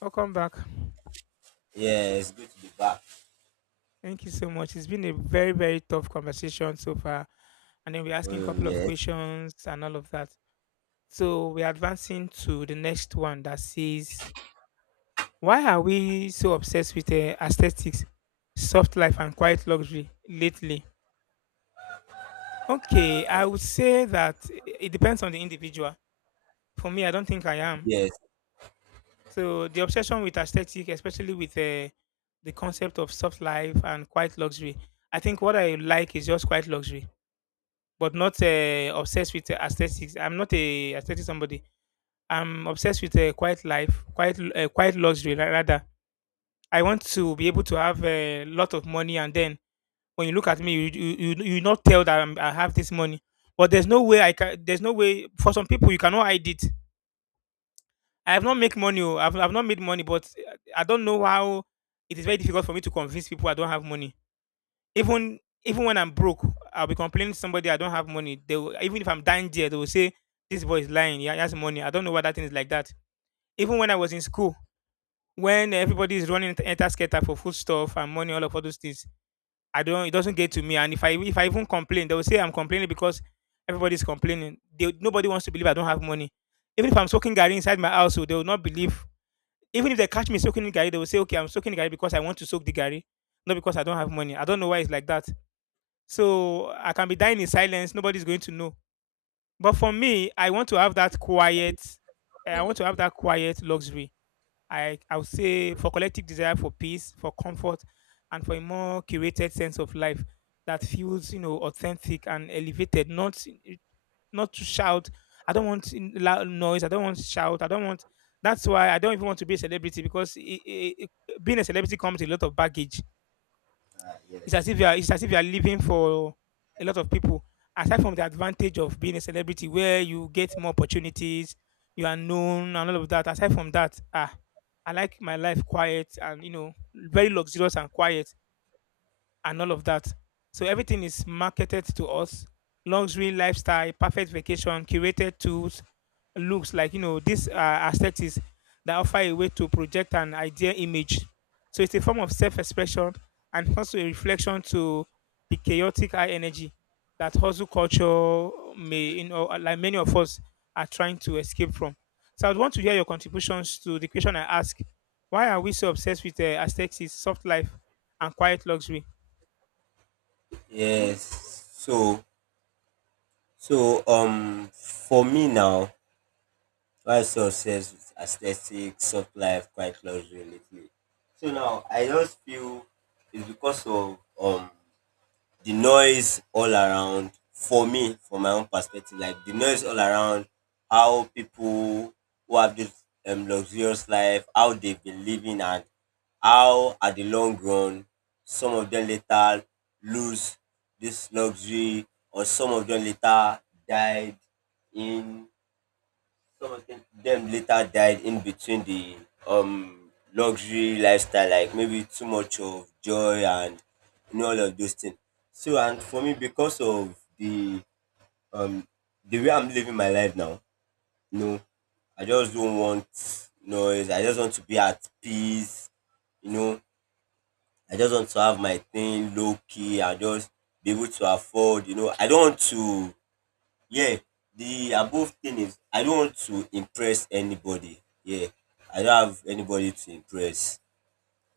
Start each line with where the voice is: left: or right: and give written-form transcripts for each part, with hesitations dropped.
left: Welcome back.
right: Yes, go to the back.
left: Thank you so much. It's been a very, very tough conversation so far. And then we're asking a
right: Oh
left: couple of
right: yes,
left: questions and all of that. So we're advancing to the next one that says, why are we so obsessed with aesthetics, soft life, and quiet luxury lately? Okay, I would say that it depends on the individual. For me, I don't think I am.
right: yes.
left: So the obsession with aesthetic, especially with the concept of soft life and quiet luxury, I think what I like is just quiet luxury but not obsessed with aesthetics. I'm not a aesthetic somebody. I'm obsessed with a quiet life, quiet, quiet luxury rather. I want to be able to have a lot of money, and then when you look at me, you not tell that I have this money. But there's no way I can. There's no way for some people you cannot hide it. I have not make money. Oh, I've not made money, but I don't know how. It is very difficult for me to convince people I don't have money. Even when I'm broke, I'll be complaining to somebody I don't have money. They will, even if I'm dying there, they will say this boy is lying. Yeah, he has money. I don't know why that thing is like that. Even when I was in school, when everybody is running enter skater for food stuff and money, all of all those things, I don't. It doesn't get to me. And if I even complain, they will say I'm complaining because everybody's complaining. They, nobody wants to believe I don't have money. Even if I'm soaking gari inside my house, so they will not believe. Even if they catch me soaking in gari, they will say, "Okay, I'm soaking gari because I want to soak the gari, not because I don't have money." I don't know why it's like that. So I can be dying in silence. Nobody's going to know. But for me, I want to have that quiet. I want to have that quiet luxury. I would say for collective desire for peace, for comfort, and for a more curated sense of life that feels, you know, authentic and elevated. Not not to shout. I don't want loud noise. I don't want shout. I don't want. That's why I don't even want to be a celebrity because being a celebrity comes with a lot of baggage.
right: Ah,
left: it's as
right: yes.
left: if you are it's as if you are living for a lot of people. Aside from the advantage of being a celebrity where you get more opportunities, you are known and all of that. Aside from that, ah, I like my life quiet and, you know, very luxurious and quiet and all of that. So everything is marketed to us. Luxury lifestyle, perfect vacation, curated tools, looks like, you know, these aesthetics that offer a way to project an ideal image. So it's a form of self-expression and also a reflection to the chaotic high energy that hustle culture may, you know, like many of us are trying to escape from. So I'd want to hear your contributions to the question I ask: why are we so obsessed with aesthetics, soft life, and quiet luxury?
right: Yes. For me now, my success with aesthetic, soft life, quite luxury lately. So now I just feel it's because of the noise all around. For me, from my own perspective, like the noise all around, how people who have this luxurious life, how they've been living, and how at the long run, some of them later lose this luxury, or some of them later died in some of them later died in between the um luxury lifestyle, like maybe too much of joy and you know all of those things. So and for me, because of um the way I'm living my life now, you know, I just don't want noise. I just want to be at peace. You know, I just want to have my thing low key. I just be able to afford, you know. I don't want to. Yeah, the above thing is I don't want to impress anybody. Yeah, I don't have anybody to impress.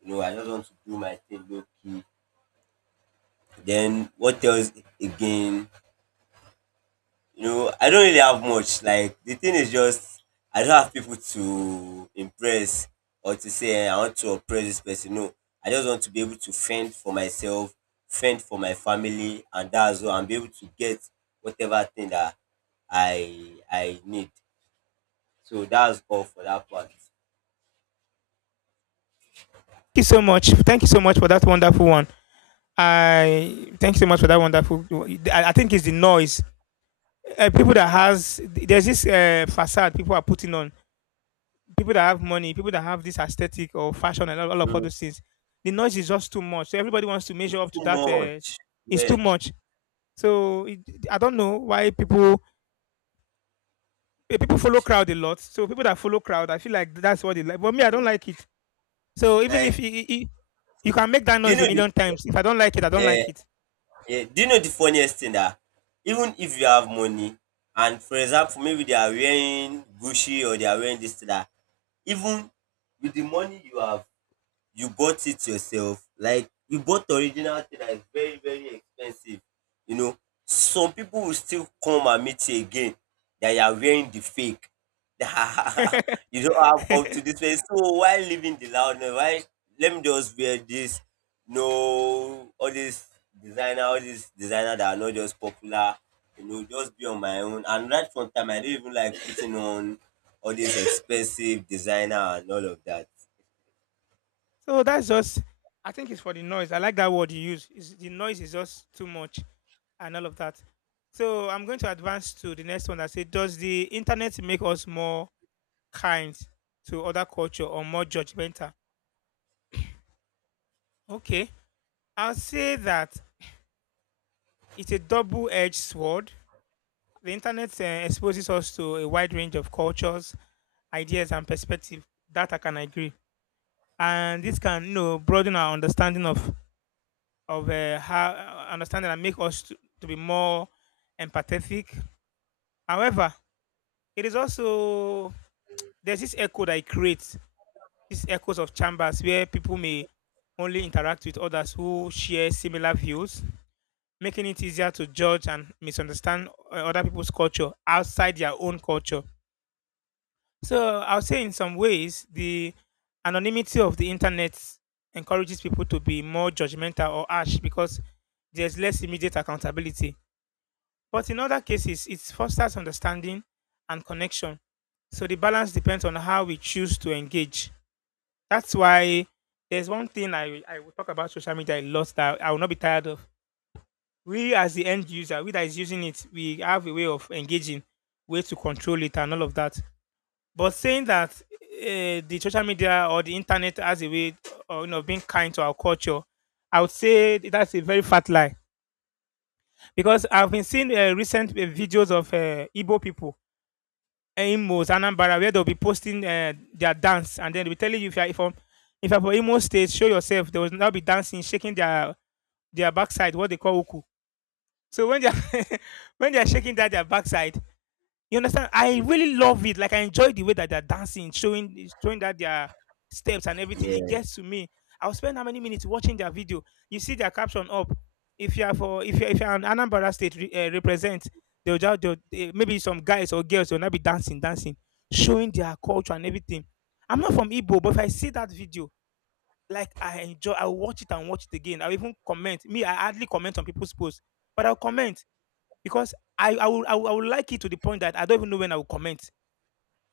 right: You know, I just want to do my thing low key. Then what else again? You know, I don't really have much. Like the thing is just I don't have people to impress or to say, "Eh, I want to oppress this person." No, I just want to be able to fend for myself, fend for my family, and that's all. And be able to get whatever thing that I need. So that's all for that part.
left: You so much. Thank you so much for that wonderful one. I thank you so much for that wonderful. I think it's the noise. People that
right: Mhm.
left: has there's this facade people are putting on. People that have money, people that have this aesthetic or fashion and all of all
right: Mm,
left: those things. The noise is just too much. So everybody wants to measure
right: too
left: up to that.
right: much.
left: It's
right: Yeah.
left: too much. So it, I don't know why people people follow crowd a lot. So people that follow crowd, I feel like that's what they like. But me, I don't like it. So even if
right: Like,
left: you, you can make that
right: do you
left: noise
right: know
left: a
right: the
left: million times, if I don't like it, I don't
right: uh,
left: like it.
right: yeah, do you know the funniest thing that even if you have money, and for example maybe they are wearing Gucci, or they are wearing this thing that even with the money you have, you bought it yourself, like you bought the original thing that is very very expensive, you know, some people will still come and meet you again that you are wearing the fake. You don't have up to this way, so why living the loudness? Why, let me just wear this, no, all this designer, all this designer that are not just popular, you know, just be on my own. And right from time I don't even like putting on all this expensive designer and all of that.
left: So that's just, I think it's for the noise. I like that word you use. It's, the noise is just too much and all of that. So I'm going to advance to the next one that say, does the internet make us more kind to other culture or more judgmental? Okay, I'll say that it's a double-edged sword. The internet exposes us to a wide range of cultures, ideas, and perspectives. That I can agree, and this can, you know, broaden our understanding of how understanding and make us to be more empathetic. However, it is also there's this echo that it creates, these echoes of chambers where people may only interact with others who share similar views, making it easier to judge and misunderstand other people's culture outside their own culture. So I'll say in some ways the anonymity of the internet encourages people to be more judgmental or harsh because there's less immediate accountability. But in other cases, it fosters understanding and connection. So the balance depends on how we choose to engage. That's why there's one thing I will talk about social media a lot that I will not be tired of. We, as the end user, we that is using it, we have a way of engaging, way to control it, and all of that. But saying that the social media or the internet has a way of, you know, being kind to our culture, I would say that's a very fat lie because I've been seeing recent videos of Igbo people, Imo's Anambra, where they'll be posting their dance, and then they'll be telling you if you're from Imo State, show yourself. They will now be dancing, shaking their backside, what they call uku. So when they're when they're shaking that their backside, you understand? I really love it. Like I enjoy the way that they're dancing, showing that their steps and everything. It
right: Yeah.
left: gets to me. I'll spend how many minutes watching their video. You see their caption up. If you are for if you're an Anambra state represent, they'll just they'll, eh, maybe some guys or girls will not be showing their culture and everything. I'm not from Igbo, but if I see that video, like I enjoy, I'll watch it and watch it again. I'll even comment. Me, I hardly comment on people's posts, but I'll comment because I would like it to the point that I don't even know when I will comment.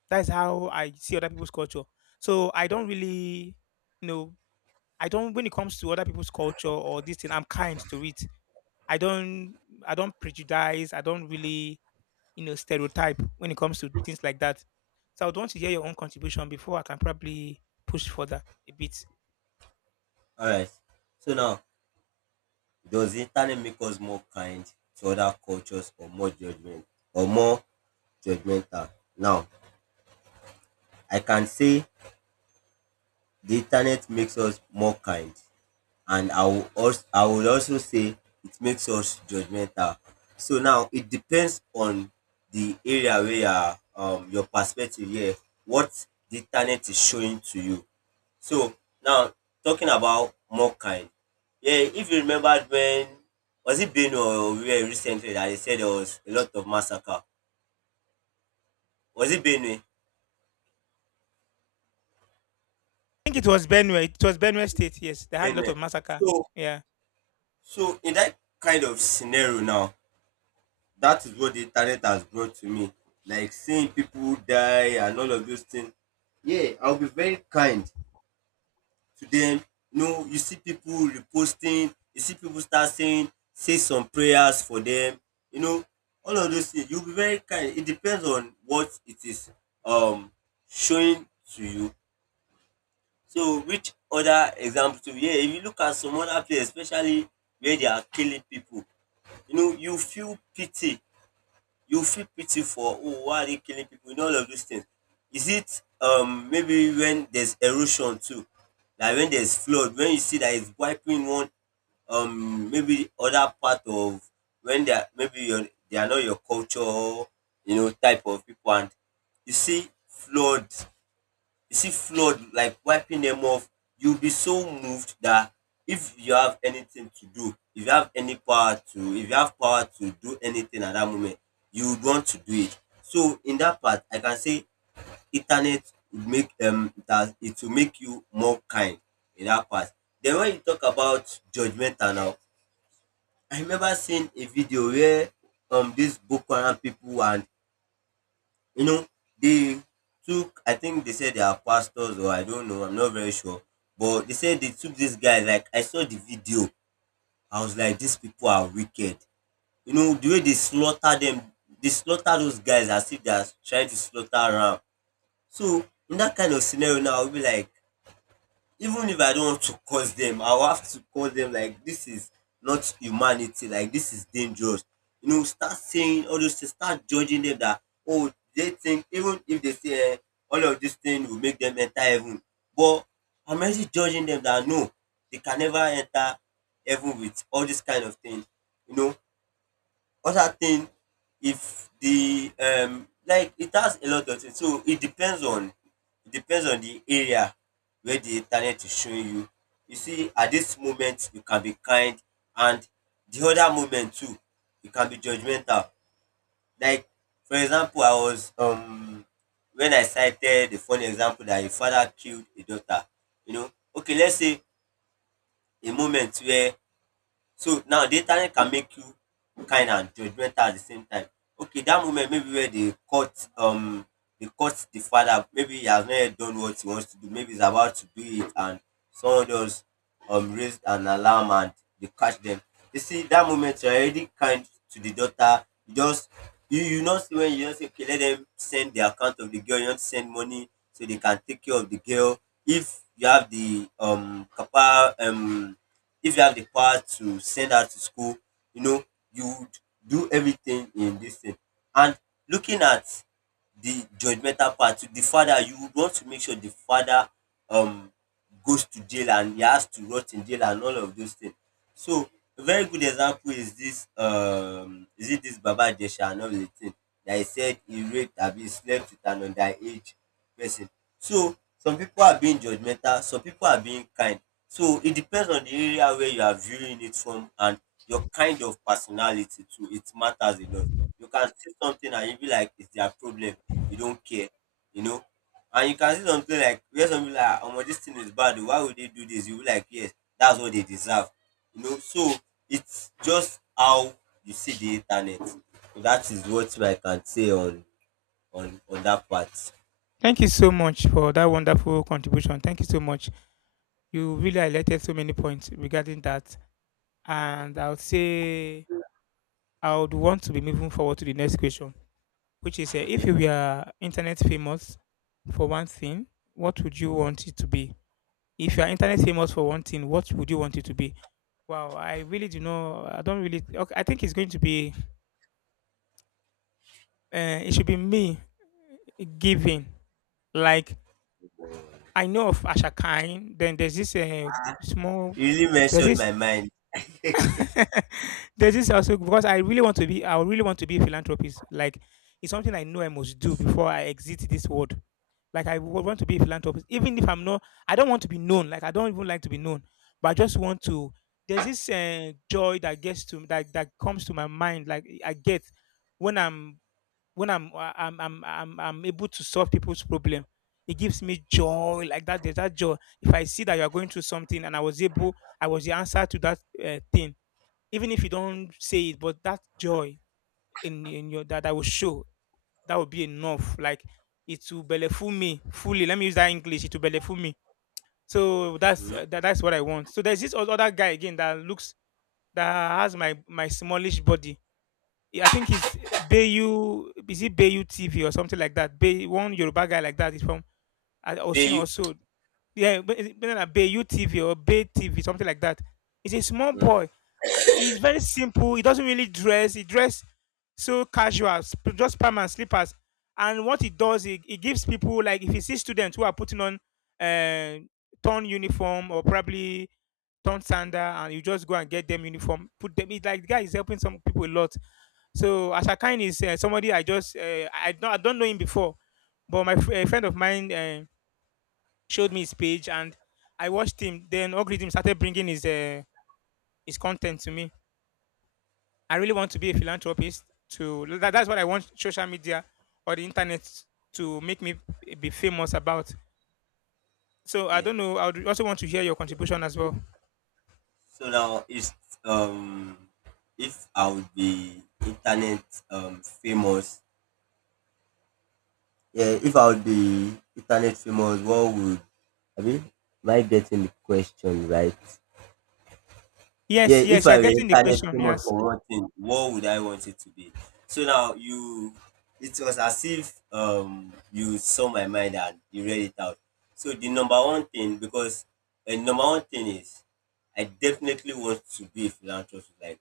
left: That's how I see other people's culture. So I don't really, you know, I don't when it comes to other people's culture or this thing, I'm kind to it. I don't I don't prejudice. I don't really, you know, stereotype when it comes to things like that. So I would want to hear your own contribution before I can probably push further a bit.
right: Alright. So now, does the internet make us more kind to other cultures, or more judgment, or more judgmental? Now, I can say the internet makes us more kind, and I will also say it makes us judgmental. So now it depends on the area where you are, your perspective here, what the internet is showing to you. So now, talking about Morkind, yeah, if you remember when, was it Benue or where recently that they said there was a lot of massacre? Was it Benue?
left: I think it was Benue. It was Benue State. Yes, they had a lot of
right: Benue.
left: massacre.
right: So
left: Yeah.
right: so in that kind of scenario now, that is what the internet has brought to me. Like seeing people die and all of those things. Yeah, I'll be very kind to them. You know, you see people reposting, you see people start saying, say some prayers for them. You know, all of those things. You'll be very kind. It depends on what it is um showing to you. So which other example to, yeah, if you look at some other place, especially where they are killing people, you know, you feel pity for, "Oh, why are they killing people?" You know, all of those things. Is it maybe when there's erosion too? Like when there's flood, when you see that it's wiping one maybe other part of, when they are maybe your, they are not your culture, you know, type of people, and you see flood you see flood like wiping them off, you'll be so moved that if you have anything to do, if you have any power to, if you have power to do anything at that moment, you would want to do it. So in that part, I can say internet would make that it will make you more kind in that part. Then when you talk about judgmental now, I remember seeing a video where these Boko Haram people and, you know, they took, I think they said they are pastors or I don't know, I'm not very sure. But they said they took these guys, like, I saw the video. I was like, these people are wicked. You know, the way they slaughter them, they slaughter those guys as if they are trying to slaughter ram. So, in that kind of scenario now, I'll be like, even if I don't want to curse them, I will have to call them, like this is not humanity, like this is dangerous. You know, start saying all those things, start judging them that, oh, they think, even if they say all of this thing will make them enter heaven, but I'm already judging them that no, they can never enter heaven with all this kind of thing, you know. Other thing, if the like it has a lot of things, so it depends on the area where the internet is showing you. You see, at this moment you can be kind, and the other moment too you can be judgemental. Like for example, I was when I cited the funny example that a father killed a daughter, you know, okay, let's say a moment where, so now the internet can make you kind and judgmental at the same time. Okay, that moment maybe where they cut the father, maybe he has not yet done what he wants to do, maybe he's about to do it, and someone else raised an alarm, and they catch them. You see that moment you're already kind to the daughter. You just, you know, see, when you just say, okay, let them send the account of the girl, you want to send money so they can take care of the girl. If you have the capa if you have the power to send her to school, you know, you would do everything in this thing. And looking at the judgmental part to the father, you would want to make sure the father um goes to jail, and he has to rot in jail and all of those things. So a very good example is this, is it this Baba Ijesha and all the thing that he said he raped, abi he slept with an underage person. So some people are being judgmental, some people are being kind. So it depends on the area where you are viewing it from, and your kind of personality too. It matters a lot. You can see something and you be like, it's their problem. You don't care, you know. And you can see something like where some people are, oh, this thing is bad. Oh, why would they do this? You be like, yes, that's what they deserve, you know. So it's just how you see the internet. So that is what I can say on on that part.
left: Thank you so much for that wonderful contribution. Thank you so much. You really highlighted so many points regarding that, and I would say I would want to be moving forward to the next question, which is if
right: Okay.
left: you were internet famous for one thing, what would you want it to be? If you are internet famous for one thing, what would you want it to be? Wow, I really do know. I don't really. Okay, I think it's going to be. It should be me giving. Like I know of Asha Khan. Then there's this small.
right: You really
left: There's
right: mentioned
left: this
right: my mind.
left: there's this also because I really want to be a philanthropist. Like it's something I know I must do before I exit this world. Like I would want to be a philanthropist, even if I'm not. I don't want to be known. Like I don't even like to be known, but I just want to. There's this joy that gets to that that comes to my mind. Like I get when I'm I'm able to solve people's problem. It gives me joy like that. There's that joy. If I see that you are going through something and I was able, I was the answer to that thing even if you don't say it, but that joy in your that I will show that will be enough. Like it will belleful me fully. Let me use that English. It will belleful me. So that's
right: Mm.
left: that's what I want. So there's this other guy again that looks that has my my smallish body. He- I think he's Bayu. Is it Bayu TV or something like that? Bay, one Yoruba guy like that is from
right: May
left: Osun
right: you?
left: also, yeah, but is it better than Bay UTV or Bay TV, something like that. He's a small
right: Mm.
left: boy. I- He's very simple. He doesn't really dress. He dress so casual, just pants and slippers. And what he does, he gives people like if he sees students who are putting on uh, torn uniform or probably torn sander, and you just go and get them uniform, put them. It's like the guy is helping some people a lot. So Ashakine is somebody I just I don't know him before, but a friend of mine showed me his page and I watched him. Then algorithm started bringing his content to me. I really want to be a philanthropist. To that, that's what I want social media or the internet to make me be famous about. So I
right: Yeah.
left: don't know. I would also want to hear your contribution as well.
right: So now it's, um if I would be internet famous. Yeah, if I would be internet famous, what would I mean? Am I getting the question right? Yeah,
left: Yes,
right: if
left: yes, you are
right: I were
left: getting the
right: internet
left: question.
right: famous
left: Yes,
right: for one thing, what would I want it to be? So now you, it was as if you saw my mind and you read it out. So the number one thing, because number one thing is, I definitely want to be a philanthropist. Like,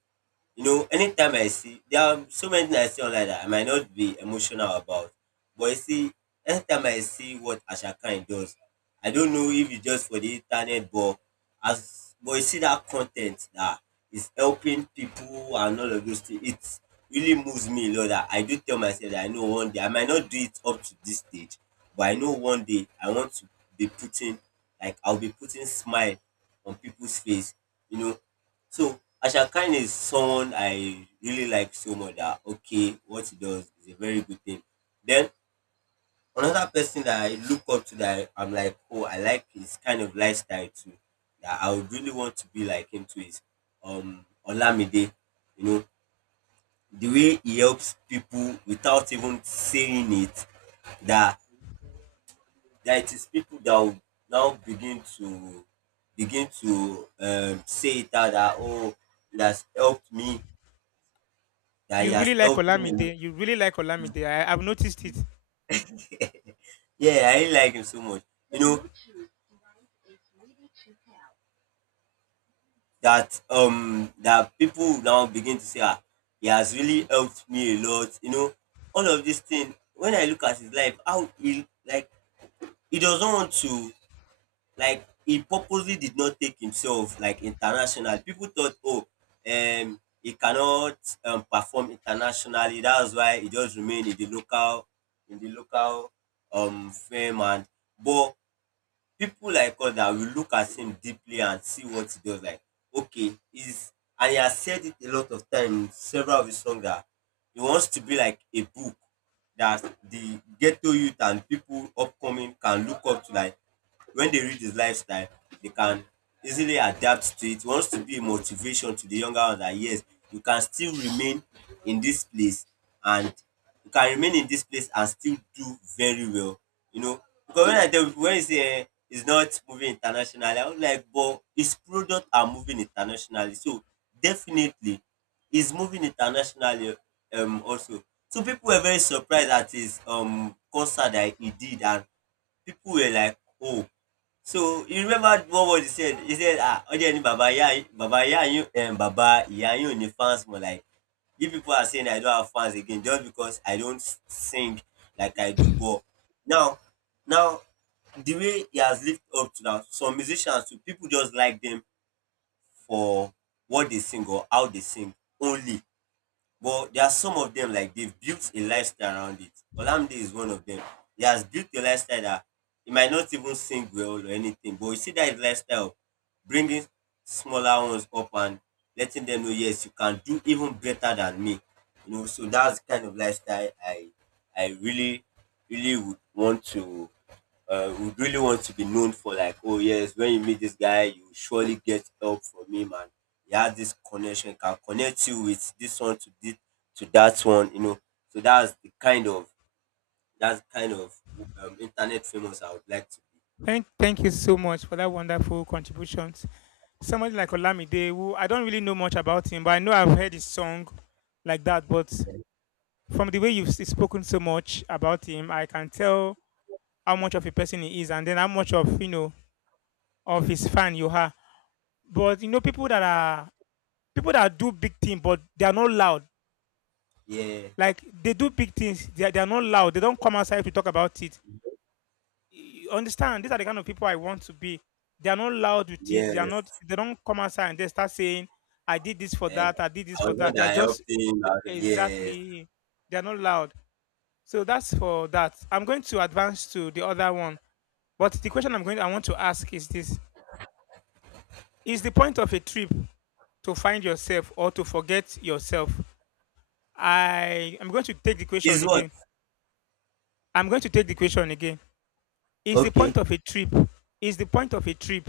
right: you know, anytime I see, there are so many things I see online that I might not be emotional about. But you see, anytime I see what Asha Khan does, I don't know if it's just for the internet, but as, but you see that content that is helping people and all of those things, it really moves me a lot. That I do tell myself that I know one day I might not do it up to this stage, but I know one day I want to be putting, like I'll be putting smile on people's face. You know, so Asha Khan is someone I really like so much that, okay, what he does is a very good thing. Then another person that I look up to that I am like, oh, I like his kind of lifestyle too. That I would really want to be like him too is Olamide. You know, the way he helps people without even saying it, that that it is people that will now begin to say it out that, oh, it has helped me, that he
left: you really
right: has
left: like
right: helped me a lot.
left: Olamide. You really like Olamide. I've noticed it.
right: Yeah, I really like him so much. You know that people now begin to say, ah, he has really helped me a lot. You know all of this thing. When I look at his life, how he he doesn't want to, like, he purposely did not take himself like international. People thought, oh, he cannot perform internationally. That's why he just remained in the local, in the local fame. And but people like us that will look at him deeply and see what he does. Like, okay, is, and he has said it a lot of times, several of his songs, that he wants to be like a book that the ghetto youth and people upcoming can look up to. Like, when they read his lifestyle, they can easily adapt to it. He wants to be a motivation to the younger ones, that yes, you can still remain in this place and you can remain in this place and still do very well. You know, because when I tell people, when you say, eh, it's not moving internationally, I was like, but his product are moving internationally. So definitely is moving internationally also. So people were very surprised at his concert that he did, and people were like, oh. So you remember what was he said? He said, ah, Ọjọ́ ni Baba Iya, Baba Iya yín, Baba Ìyá yín ò ní fans more. Like, you people are saying I don't have fans again just because I don't sing like I do. But now, now, the way he has lived up to now, some musicians, too, people just like them for what they sing or how they sing only. But there are some of them, like, they've built a lifestyle around it. Olamide is one of them. He has built a lifestyle that he might not even sing well or anything, but you see that his lifestyle of bringing smaller ones up and letting them know, yes, you can do even better than me. You know, so that's the kind of lifestyle I really really would want to be known for. Like, oh yes, when you meet this guy, you will surely get help from him, and he has this connection, he can connect you with this one to this to that one, you know. So that's the kind of that's the kind of internet famous I would like to
left: Thank you so much for that wonderful contribution. Somebody like Olamide, who I don't really know much about him, but I know I've heard his song like that. But from the way you've spoken so much about him, I can tell how much of a person he is, and then how much of, you know, of his fan you are. But you know, people that are people that do big things, but they are not loud.
right: be. Yeah,
left: Like they do big things, they are not loud. They don't come outside to talk about it. You understand these are the kind of people I want to be. They are not loud with it. They are not.
right: yes.
left: They don't come outside and they start saying, "I did this for
right: And
left: that. I did this
right: I
left: for
right: was the one
left: that." They are
right: that
left: just
right: helped him. I was- yes,
left: exactly. They are not loud. So that's for that. I'm going to advance to the other one. But the question I want to ask is this: is the point of a trip to find yourself or to forget yourself? I am going to take the question
right: is what.
left: again. I'm going to take the question again. Is the point
right: Okay.
left: of a trip is the point of a trip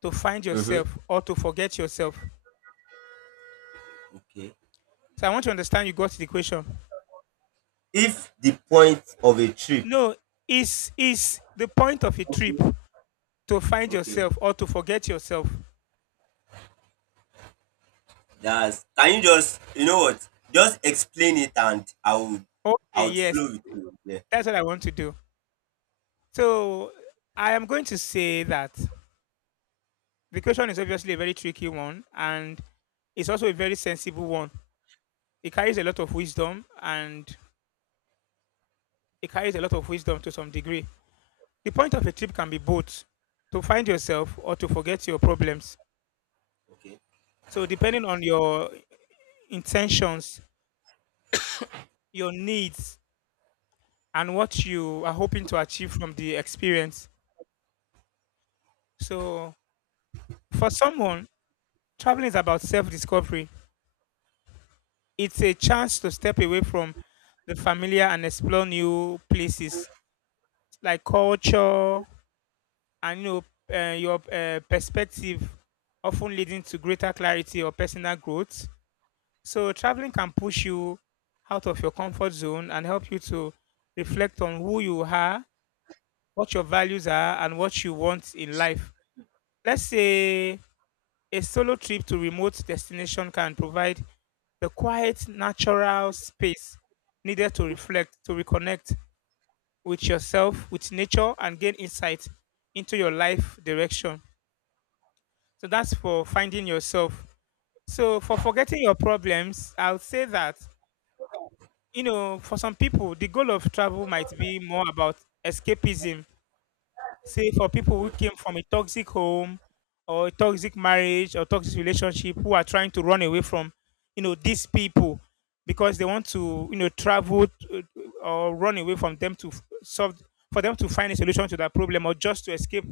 left: to find
right: Mm-hmm.
left: yourself or to forget yourself?
right: Okay.
left: So I want to understand you got the question.
right: If the point of a trip.
left: No, is the point of a trip to find
right: Okay.
left: yourself or to forget yourself?
right: That's, can you just, you know what? Just explain it and I would I
left: Okay,
right: would
left: yes,
right: flow with you. Yeah.
left: that's what I want to do. So I am going to say that the question is obviously a very tricky one, and it's also a very sensible one. It carries a lot of wisdom, and it carries a lot of wisdom to some degree. The point of a trip can be both to find yourself or to forget your problems.
right: Okay.
left: So, depending on your intentions, your needs, and what you are hoping to achieve from the experience. So, for someone, traveling is about self discovery. It's a chance to step away from the familiar and explore new places like culture and, you know, your perspective, often leading to greater clarity or personal growth. So traveling can push you out of your comfort zone and help you to reflect on who you are, what your values are, and what you want in life. Let's say a solo trip to remote destination can provide the quiet, natural space needed to reflect, to reconnect with yourself, with nature, and gain insight into your life direction. So that's for finding yourself. So for forgetting your problems, I'll say that, you know, for some people, the goal of travel might be more about escapism. Say, for people who came from a toxic home or a toxic marriage or toxic relationship who are trying to run away from, you know, these people because they want to, you know, travel to, or run away from them to solve, for them to find a solution to that problem or just to escape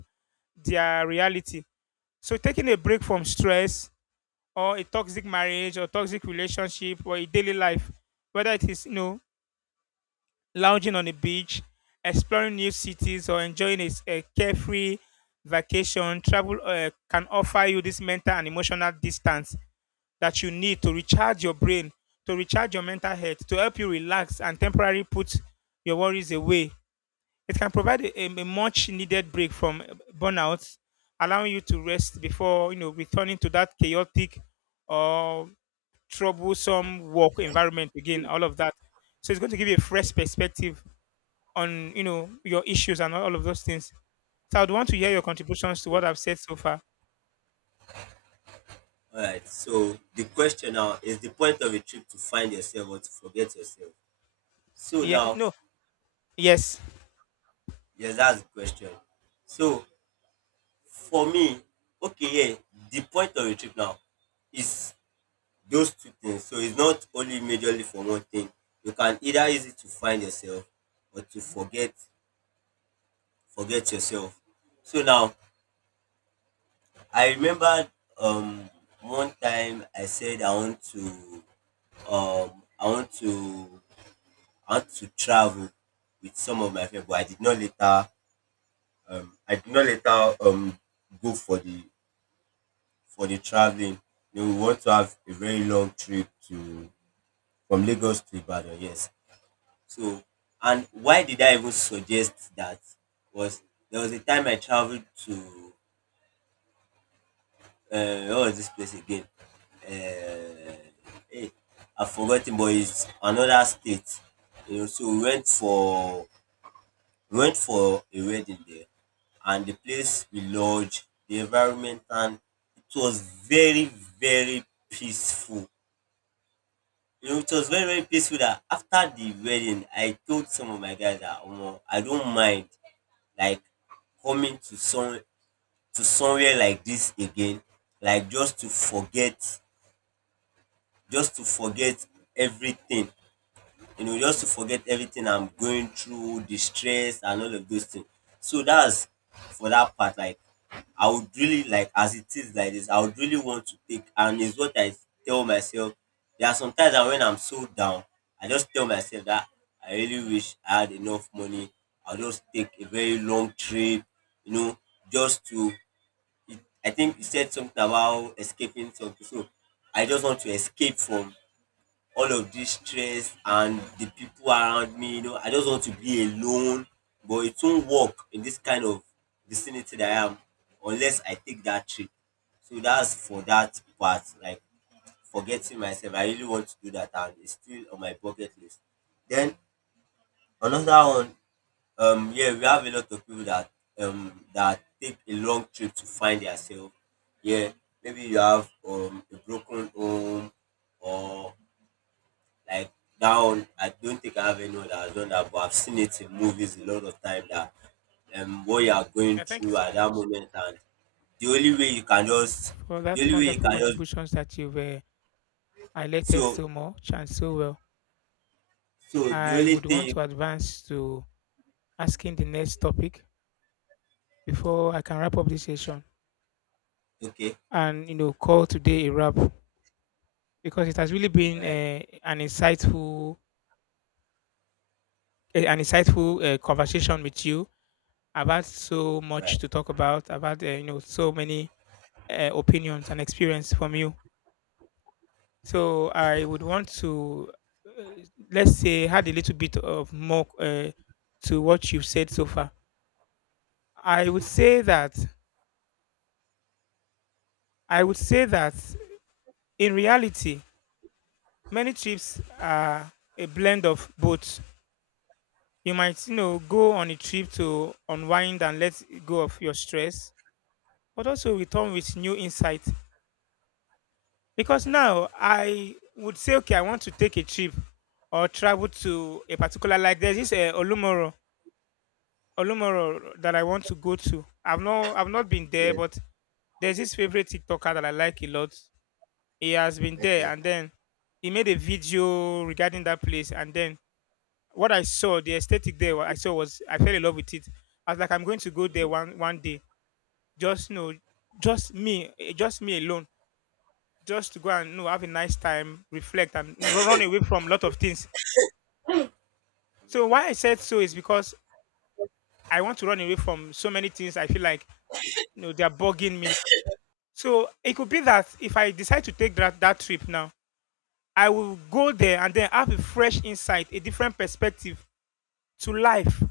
left: their reality. So, taking a break from stress or a toxic marriage or toxic relationship or a daily life, whether it is, you know, lounging on the beach, exploring new cities, or enjoying a, a carefree vacation, travel can offer you this mental and emotional distance that you need to recharge your brain, to recharge your mental health, to help you relax and temporarily put your worries away. It can provide a, much needed break from burnout, allowing you to rest before, you know, returning to that chaotic or troublesome work environment again. All of that. So it's going to give you a fresh perspective on, you know, your issues and all of those things. So I'd want to hear your contributions to what I've said so far.
right: Alright. So the question now is the point of a trip to find yourself or to forget yourself. So
left: Yeah,
right: now,
left: no, yes.
right: yes, that's the question. So for me, okay, yeah, the point of a trip now is those two things. So it's not only majorly for one thing. You can either use it to find yourself or to forget yourself. So now I remember um one time I said I want to um I want to travel with some of my friends, but I did not later um I did not later um go for the traveling. You know, we want to have a very long trip to from Lagos to Ibadan, yes. So, and why did I even suggest that, was there was a time I traveled to, what was this place again? Uh, hey, I've forgotten, but it's another state. You know, so we went for a wedding there, and the place we lodged, the environment, and it was very very peaceful. You know, it was very very peaceful. That after the wedding, I told some of my guys that, "Omo, I don't mind, like, coming to somewhere like this again, like just to forget, just to forget everything, you know, just to forget everything I'm going through, the stress and all of those things. So that's for that part. Like, I would really like, as it is like this, I would really want to take, and it's what I tell myself. There are some times that when I'm so down, I just tell myself that I really wish I had enough money. I'll just take a very long trip, you know, just to. It, I think you said something about escaping something. So I just want to escape from all of this stress and the people around me, you know, I just want to be alone. But it won't work in this kind of vicinity that I am, unless I take that trip. So that's for that part, like forgetting myself. I really want to do that and it's still on my bucket list. Then another one, yeah, we have a lot of people that take a long trip to find themselves. Yeah, maybe you have a broken home or like, that one, I don't think I have anyone that has done that, but I've seen it in movies a lot of time. That what you are going
left: Yeah, thank you
right: through
left: so
right: at that
left: much
right: moment, and the only way you can just
left: for
right: the
left: that
right: only way you
left: wonderful
right: can just
left: contributions that you've highlighted
right: so
left: so much and so well.
right: so the
left: I
right: only
left: would want
right: thing,
left: to advance to asking the next topic before I can wrap up this session
right: okay,
left: and, you know, call today a wrap because it has really
right: all
left: been
right: right,
left: an insightful, eh, an insightful conversation with you. I've had so
right: all
left: much
right: right.
left: to talk about. I've had you know, so many opinions and experience from you. So I would want to, uh, let's say, add a little bit of more to what you've said so far. I would say that I would say that in reality, many trips are a blend of both. You might, you know, go on a trip to unwind and let go of your stress, but also return with new insight. Because now I would say, okay, I want to take a trip or travel to a particular, like there's this Olumoro, Olumoro that I want to go to. I've not been there,
right: Yes.
left: but there's this favorite TikToker that I like a lot. He has been there,
right: Okay.
left: and then he made a video regarding that place, and then what I saw, the aesthetic there what I saw was I fell in love with it. I was like, I'm going to go there one one day. Just, you know, just me, eh, just me alone. Just to go and, you know, have a nice time, reflect, and run away from a lot of things. So why I said so is because I want to run away from so many things. I feel like, you know, they are bugging me. So it could be that if I decide to take that trip now, I will go there and then have a fresh insight, a different perspective to life.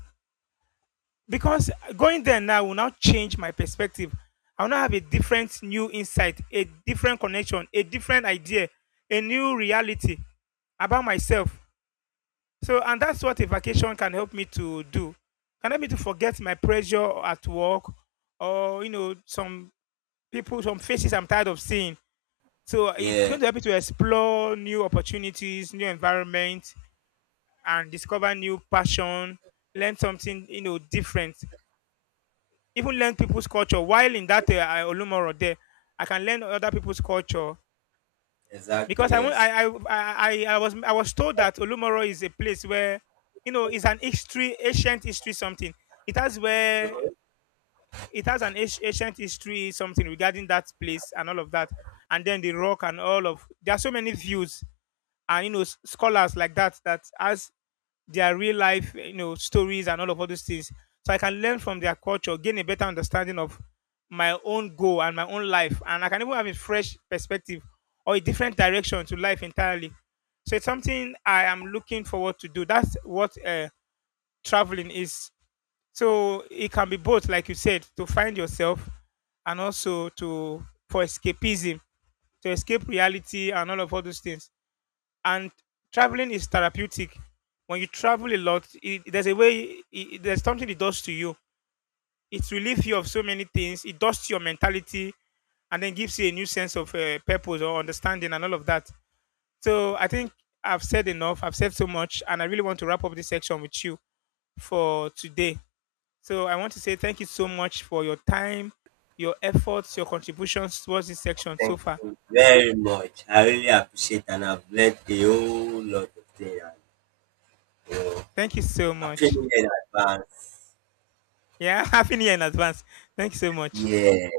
left: Because going there now will now change my perspective. I will now have a different new insight, a different connection, a different idea, a new reality about myself. So, and that's what a vacation can help me to do. Can help me to forget my pressure at work or, you know, some people, some faces I'm tired of seeing. So it's
right: Yeah,
left: going to help me to explore new opportunities, new environment, and discover new passion, learn something, you know, different. Even learn people's culture. While in that Olumoro there, I can learn other people's culture
right: exactly,
left: because I, want-
right: yes.
left: I was told that Olumoro is a place where, you know, it's an history, ancient history something. It has where it has an ancient ancient history something regarding that place and all of that, and then the rock and all of there are so many views and, you know, scholars like that that has their real life, you know, stories and all of all those things. So I can learn from their culture, gain a better understanding of my own goal and my own life, and I can even have a fresh perspective or a different direction to life entirely. So it's something I am looking forward to do. That's what traveling is. So it can be both like you said, to find yourself and also to for escapism, to escape reality and all of all those things. And traveling is therapeutic. When you travel a lot, there's a way, there's something it does to you. It relieves you of so many things. It does to your mentality and then gives you a new sense of purpose or understanding and all of that. So I think I've said enough. I've said so much and I really want to wrap up this section with you for today. So I want to say thank you so much for your time, your efforts, your contributions towards this section so
right: Thank
left: far.
right: you very much. I really appreciate and I've learned a whole lot of things.
left: Thank you so
right: I've
left: much.
right: in advance.
left: Yeah, happy new year in advance. Thank you so much.
right: Yeah.